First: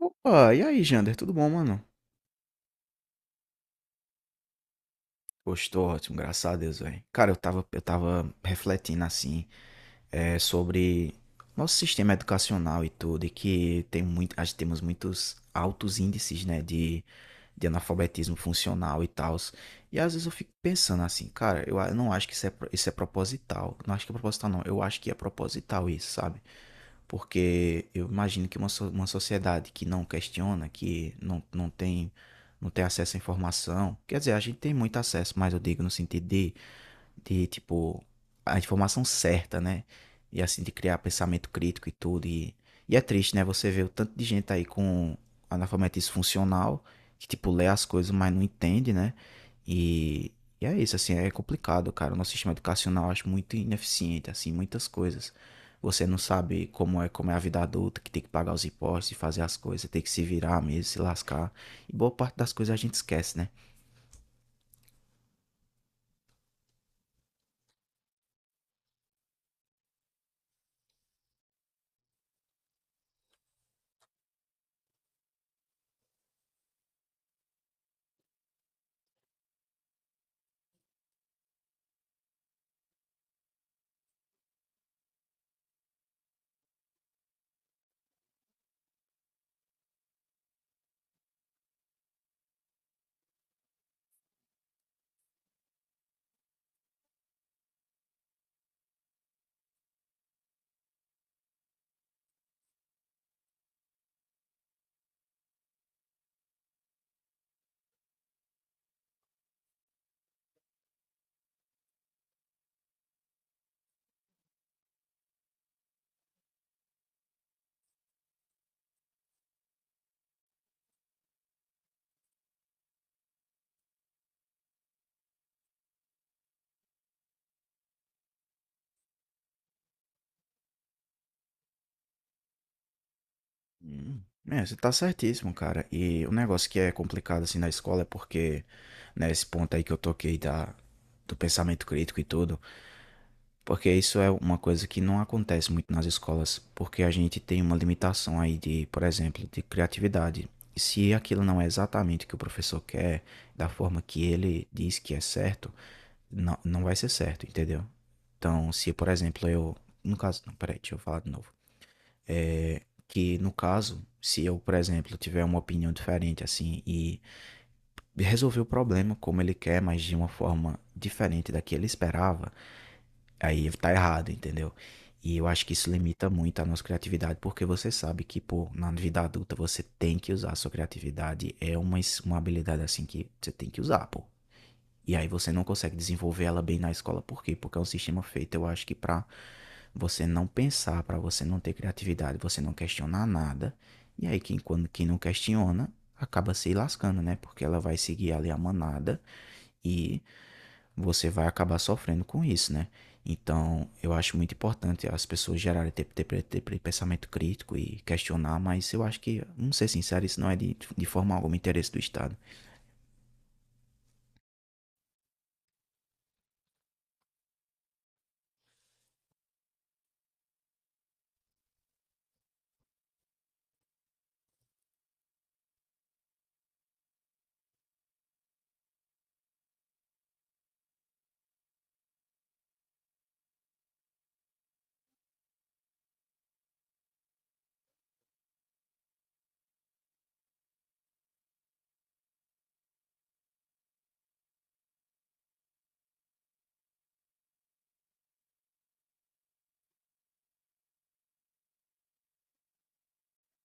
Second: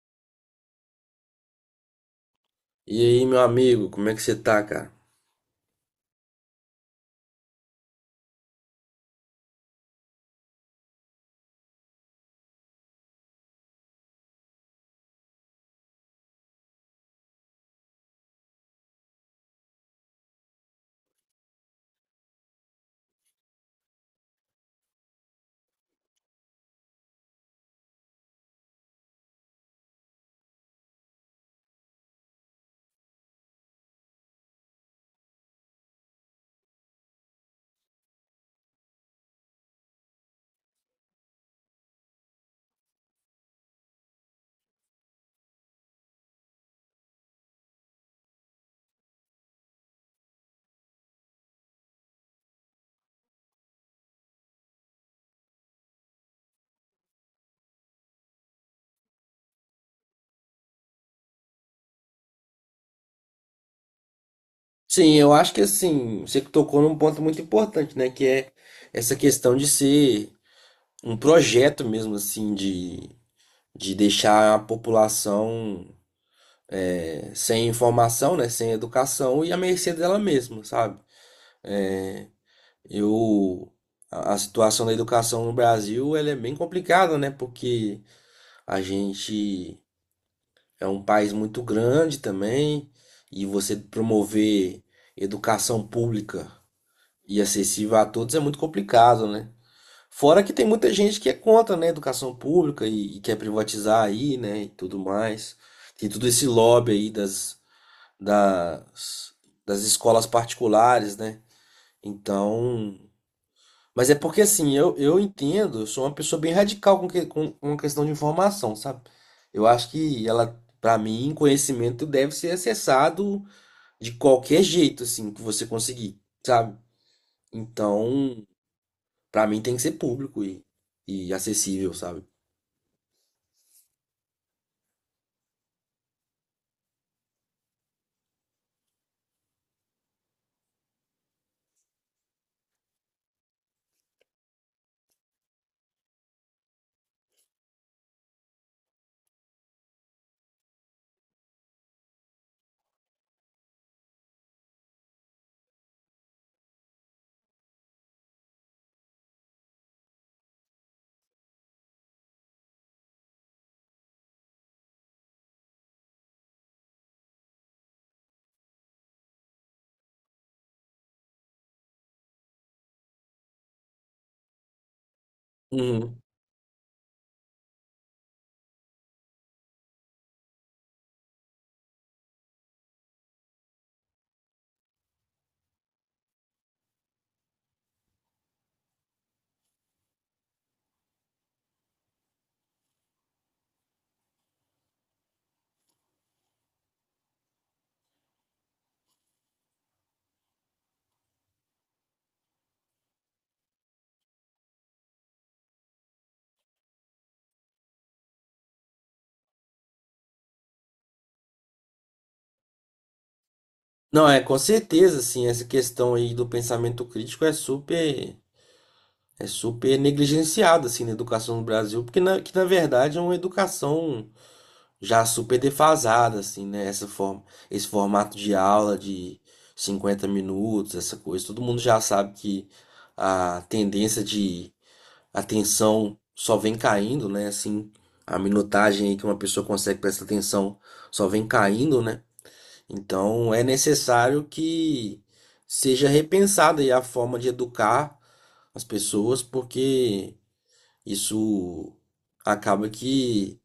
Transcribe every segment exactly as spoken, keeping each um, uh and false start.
Opa, e aí, Jander? Tudo bom, mano? E aí, meu amigo, como é que você tá, cara? Gostou, ótimo, graças a Deus, velho. Cara, eu tava, eu tava refletindo assim, é, sobre nosso sistema educacional e tudo, e que tem muito, acho que temos muitos altos índices, né, de, de analfabetismo funcional e tal. E às vezes eu fico pensando assim, cara, eu, a- eu não acho que isso é, pro- isso é proposital. Não acho que é proposital, não. Eu acho que é proposital isso, sabe? Porque eu imagino que uma, so- uma sociedade que não questiona, que não, não tem, não tem acesso à informação, quer dizer, a gente tem muito acesso, mas eu digo no sentido de de, tipo, a informação certa, né? E assim, de criar pensamento crítico e tudo. E, e é triste, né? Você vê o tanto de gente aí com analfabetismo funcional, que, tipo, lê as coisas, mas não entende, né? E, e é isso, assim, é complicado, cara. O nosso sistema educacional eu acho muito ineficiente, assim, muitas coisas. Você não sabe como é, como é a vida adulta, que tem que pagar os impostos e fazer as coisas, tem que se virar mesmo, se lascar. E boa parte das coisas a gente esquece, né? Sim, eu acho que assim, você tocou num ponto muito importante, né? Que é essa questão de ser um projeto mesmo, assim, de, de deixar a população é, sem informação, né? Sem educação e à mercê dela mesma, sabe? Eu, a, a situação da educação no Brasil, ela é bem complicada, né? Porque a gente é um país muito grande também, e você promover educação pública e acessível a todos é muito complicado, né? Fora que tem muita gente que é contra, né, a educação pública e, e quer privatizar aí, né, e tudo mais. Tem todo esse lobby aí das, das, das escolas particulares, né? Então, mas é porque assim, eu, eu entendo, eu sou uma pessoa bem radical com, que, com uma questão de informação, sabe? Eu acho que ela, pra mim, conhecimento deve ser acessado de qualquer jeito, assim, que você conseguir, sabe? Então, pra mim tem que ser público e, e acessível, sabe? Hum. É, você tá certíssimo, cara. E o negócio que é complicado assim na escola é porque, né, esse ponto aí que eu toquei da, do pensamento crítico e tudo, porque isso é uma coisa que não acontece muito nas escolas, porque a gente tem uma limitação aí de, por exemplo, de criatividade. E se aquilo não é exatamente o que o professor quer, da forma que ele diz que é certo, não, não vai ser certo, entendeu? Então, se, por exemplo, eu. No caso, não, peraí, deixa eu falar de novo é, que no caso, se eu, por exemplo, tiver uma opinião diferente assim e resolver o problema como ele quer, mas de uma forma diferente da que ele esperava, aí tá errado, entendeu? E eu acho que isso Uhum. limita muito a nossa criatividade, porque você sabe que, pô, na vida adulta você tem que usar a sua criatividade, é uma, es- uma habilidade assim que você tem que usar, pô. E aí você não consegue desenvolver ela bem na escola. Por quê? Porque é um sistema feito, eu acho que pra você não pensar, pra você não ter criatividade, você não questionar nada. E aí quem, quando, quem não questiona acaba se lascando, né? Porque ela vai seguir ali a manada e você vai acabar sofrendo com isso, né? Então, eu acho muito importante as pessoas gerarem ter, ter, ter, ter pensamento crítico e questionar, mas eu acho que, vamos ser sinceros, isso não é de, de forma alguma interesse do Estado. Não, é com certeza, assim, essa questão aí do pensamento crítico é super, é super negligenciada, assim, na educação no Brasil, porque na, que na verdade é uma educação já super defasada, assim, né? Essa forma, esse formato de aula de cinquenta minutos, essa coisa. Todo mundo já sabe que a tendência de atenção só vem caindo, né? Assim, a minutagem aí que uma pessoa consegue prestar atenção só vem caindo, né? Então é necessário que seja repensada aí a forma de educar as pessoas, porque isso acaba que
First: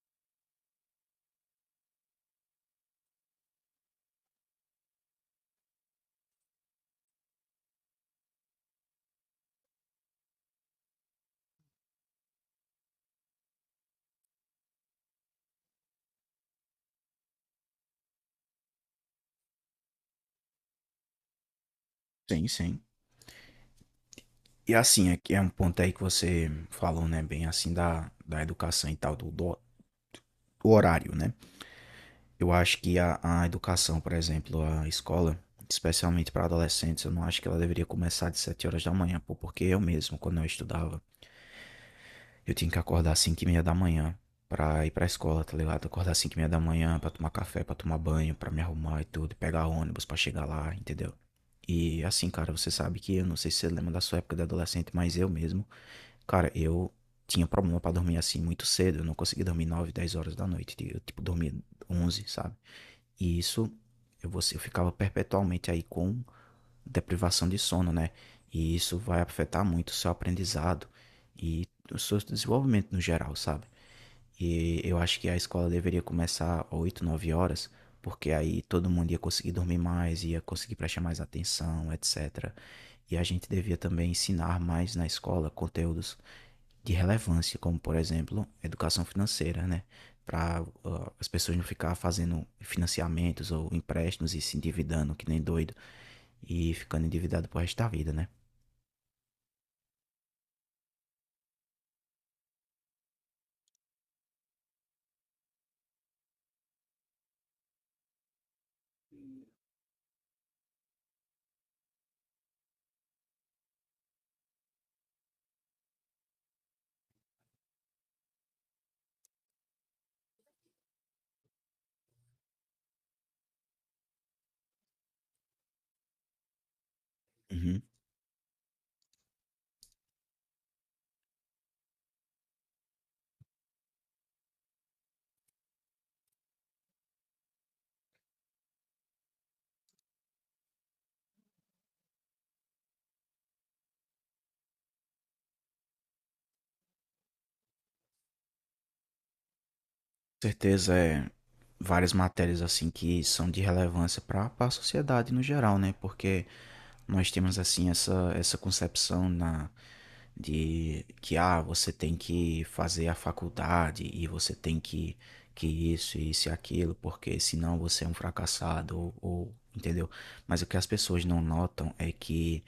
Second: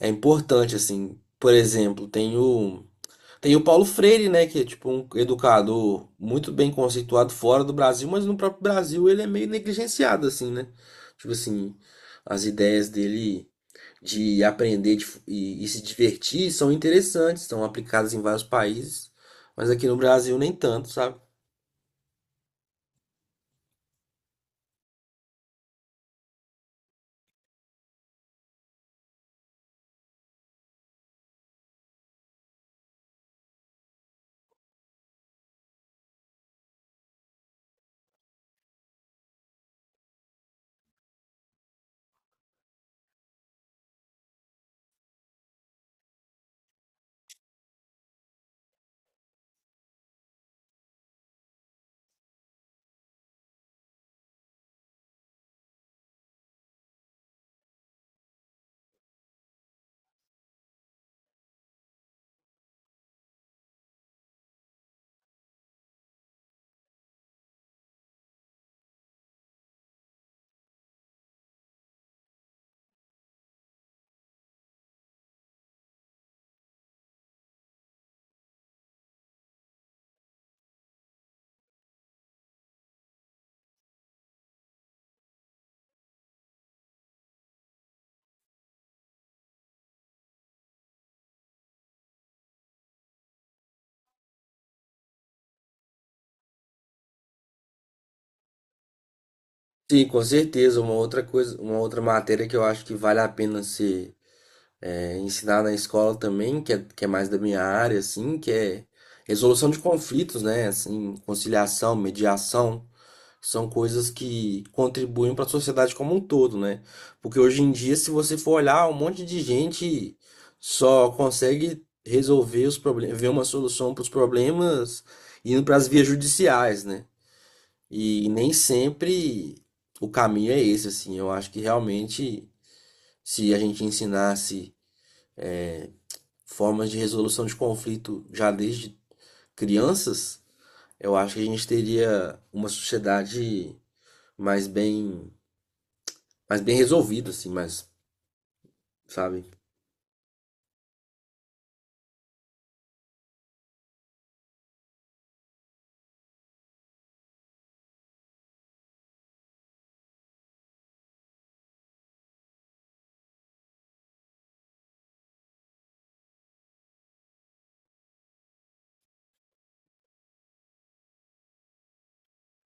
é importante, assim. Por exemplo, tem o, tem o Paulo Freire, né? Que é tipo um educador muito bem conceituado fora do Brasil, mas no próprio Brasil ele é meio negligenciado, assim, né? Tipo assim, as ideias dele de aprender de f- e, e se divertir são interessantes, são aplicadas em vários países, mas aqui no Brasil nem tanto, sabe? Sim, sim. E assim, é, que é um ponto aí que você falou, né, bem assim da, da educação e tal, do, do- do horário, né? Eu acho que a, a educação, por exemplo, a escola, especialmente para adolescentes, eu não acho que ela deveria começar de sete horas da manhã, pô, porque eu mesmo, quando eu estudava, eu tinha que acordar às cinco e meia da manhã pra ir pra escola, tá ligado? Acordar às cinco e meia da manhã pra tomar café, pra tomar banho, pra me arrumar e tudo, pegar ônibus pra chegar lá, entendeu? E assim, cara, você sabe que eu não sei se você lembra da sua época de adolescente, mas eu mesmo. Cara, eu tinha problema pra dormir assim muito cedo. Eu não conseguia dormir nove dez horas da noite. Eu, tipo, dormia onze, sabe? E isso, eu, você, eu ficava perpetualmente aí com deprivação de sono, né? E isso vai afetar muito o seu aprendizado e o seu desenvolvimento no geral, sabe? E eu acho que a escola deveria começar oito nove horas, porque aí todo mundo ia conseguir dormir mais, ia conseguir prestar mais atenção, et cetera. E a gente devia também ensinar mais na escola conteúdos de relevância, como por exemplo, educação financeira, né? Para uh, as pessoas não ficar fazendo financiamentos ou empréstimos e se endividando que nem doido e ficando endividado pro resto da vida, né? Sim, com certeza. Uma outra coisa, uma outra matéria que eu acho que vale a pena ser é, ensinar na escola também, que é, que é mais da minha área, assim, que é resolução de conflitos, né? Assim, conciliação, mediação, são coisas que contribuem para a sociedade como um todo, né? Porque hoje em dia, se você for olhar, um monte de gente só consegue resolver os problemas, ver uma solução para os problemas indo para as vias judiciais, né? Uhum. E nem sempre o caminho é esse, assim. Eu acho que realmente, se a gente ensinasse formas de resolução de conflito já desde crianças, eu acho que a gente teria uma sociedade mais bem, mais bem resolvida, assim, mais, sabe? Certeza, é várias matérias assim que são de relevância para a sociedade no geral, né? Porque nós temos assim essa essa concepção na de que ah, você tem que fazer a faculdade e você tem que que isso e isso e aquilo, porque senão você é um fracassado, ou, ou entendeu? Mas o que as pessoas não notam é que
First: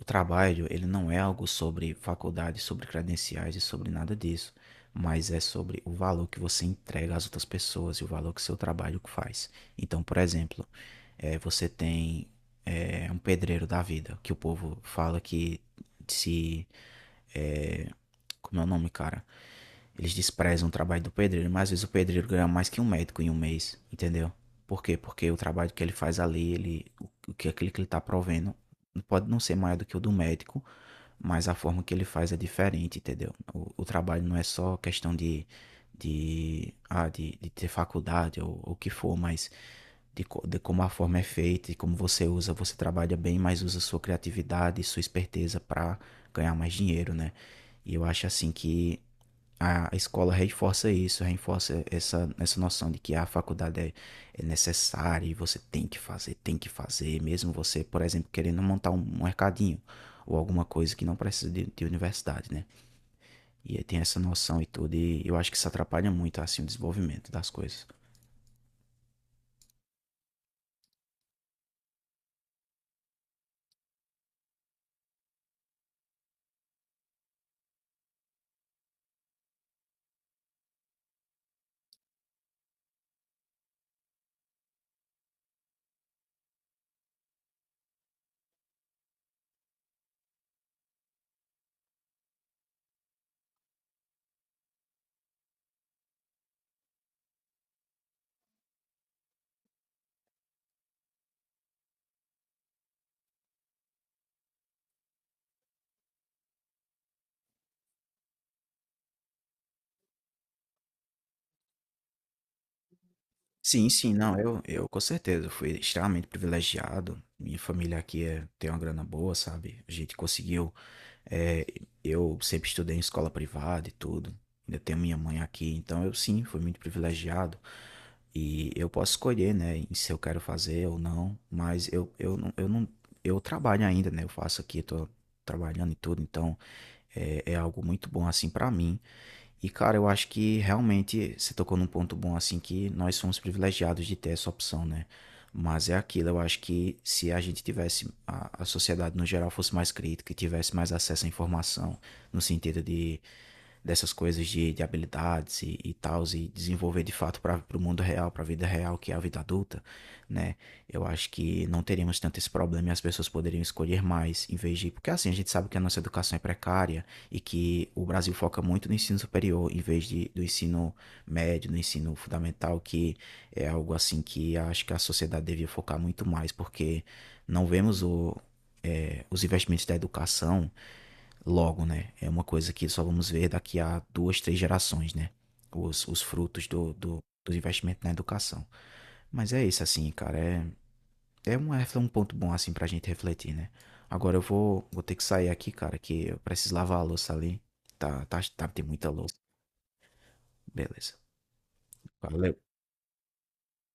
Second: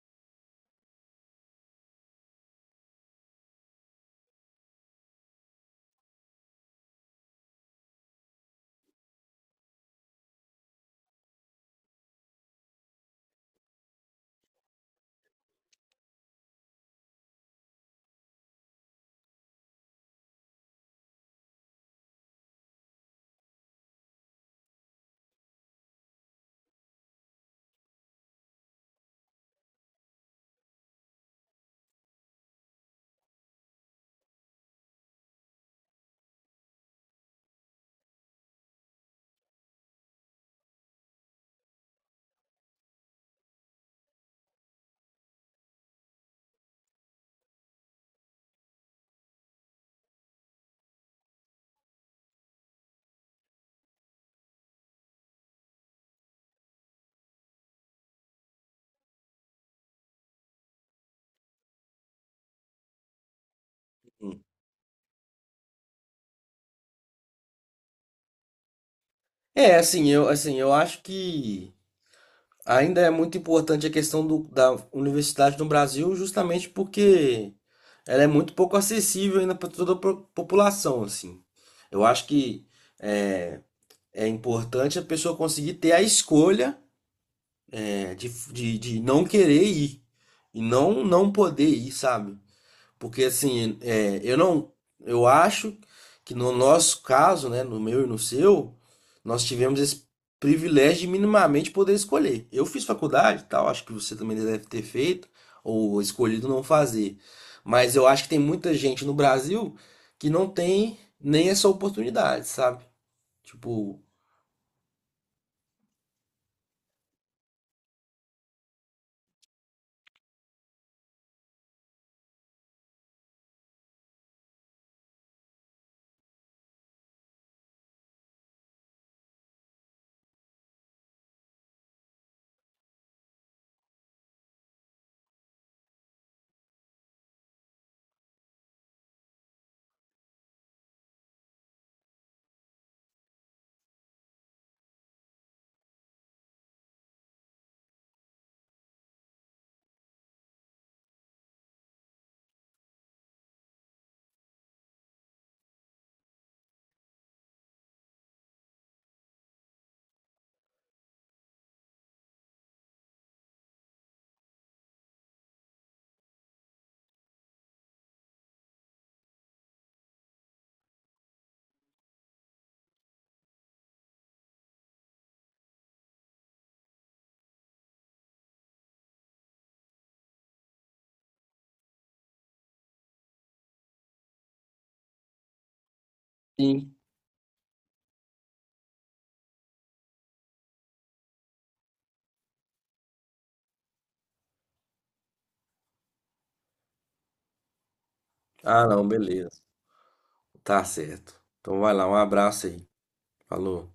o trabalho, ele não é algo sobre faculdade, sobre credenciais e sobre nada disso, mas é sobre o valor que você entrega às outras pessoas e o valor que seu trabalho faz. Então, por exemplo, eh, você tem eh, um pedreiro da vida, que o povo fala que se. eh, Como é o nome, cara? Eles desprezam o trabalho do pedreiro, mas às vezes o pedreiro ganha mais que um médico em um mês, entendeu? Por quê? Porque o trabalho que ele faz ali, ele, o que aquilo que ele está provendo pode não ser maior do que o do médico, mas a forma que ele faz é diferente, entendeu? O, o trabalho não é só questão de, de, ah, de, de ter faculdade ou o que for, mas de, co- de como a forma é feita e como você usa, você trabalha bem, mas usa sua criatividade e sua esperteza para ganhar mais dinheiro, né? E eu acho assim que a escola reforça isso, reforça essa, essa noção de que a faculdade é, é necessária e você tem que fazer, tem que fazer, mesmo você, por exemplo, querendo montar um mercadinho ou alguma coisa que não precisa de, de universidade, né? E aí tem essa noção e tudo, e eu acho que isso atrapalha muito, assim, o desenvolvimento das coisas. É, assim, eu, assim, eu acho que ainda é muito importante a questão do, da universidade no Brasil, justamente porque ela é muito pouco acessível ainda para toda a po- população, assim. Eu acho que é, é importante a pessoa conseguir ter a escolha é de, de, de não querer ir e não não poder ir, sabe? Porque assim, é, eu não, eu acho que no nosso caso, né, no meu e no seu, nós tivemos esse privilégio de minimamente poder escolher. Eu fiz faculdade, e tal, acho que você também deve ter feito ou escolhido não fazer. Mas eu acho que tem muita gente no Brasil que não tem nem essa oportunidade, sabe? Sim, Tipo, sim, não, eu, eu com certeza fui extremamente privilegiado. Minha família aqui é, tem uma grana boa, sabe? A gente conseguiu. é, eu sempre estudei em escola privada e tudo. Ainda tenho minha mãe aqui, então eu sim fui muito privilegiado. E eu posso escolher, né, em se eu quero fazer ou não, mas eu, eu, não- eu não. Eu trabalho ainda, né? Eu faço aqui, tô trabalhando e tudo, então é, é algo muito bom assim pra mim. E, cara, eu acho que realmente você tocou num ponto bom, assim, que nós somos privilegiados de ter essa opção, né? Mas é aquilo, eu acho que se a gente tivesse, a, a sociedade no geral fosse mais crítica e tivesse mais acesso à informação, no sentido de dessas coisas de, de habilidades e, e tal, e desenvolver de fato para o mundo real, para a vida real, que é a vida adulta, né? Eu acho que não teríamos tanto esse problema e as pessoas poderiam escolher mais em vez de. Porque assim, a gente sabe que a nossa educação é precária, e que o Brasil foca muito no ensino superior em vez de, do ensino médio, no ensino fundamental, que é algo assim que acho que a sociedade devia focar muito mais, porque não vemos o, é, os investimentos da educação logo, né? É uma coisa que só vamos ver daqui a duas, três gerações, né? Os, os frutos do, sim. do, do investimento na educação. Mas é isso, assim, cara. É, é um, é um ponto bom assim pra gente refletir, né? Agora eu vou, vou ter que sair aqui, cara, que eu preciso lavar a louça ali. Tá, tá, tá, tem Ah, não, muita louça. beleza. Tá Beleza. certo. Então vai lá, um Valeu. abraço aí. Falou.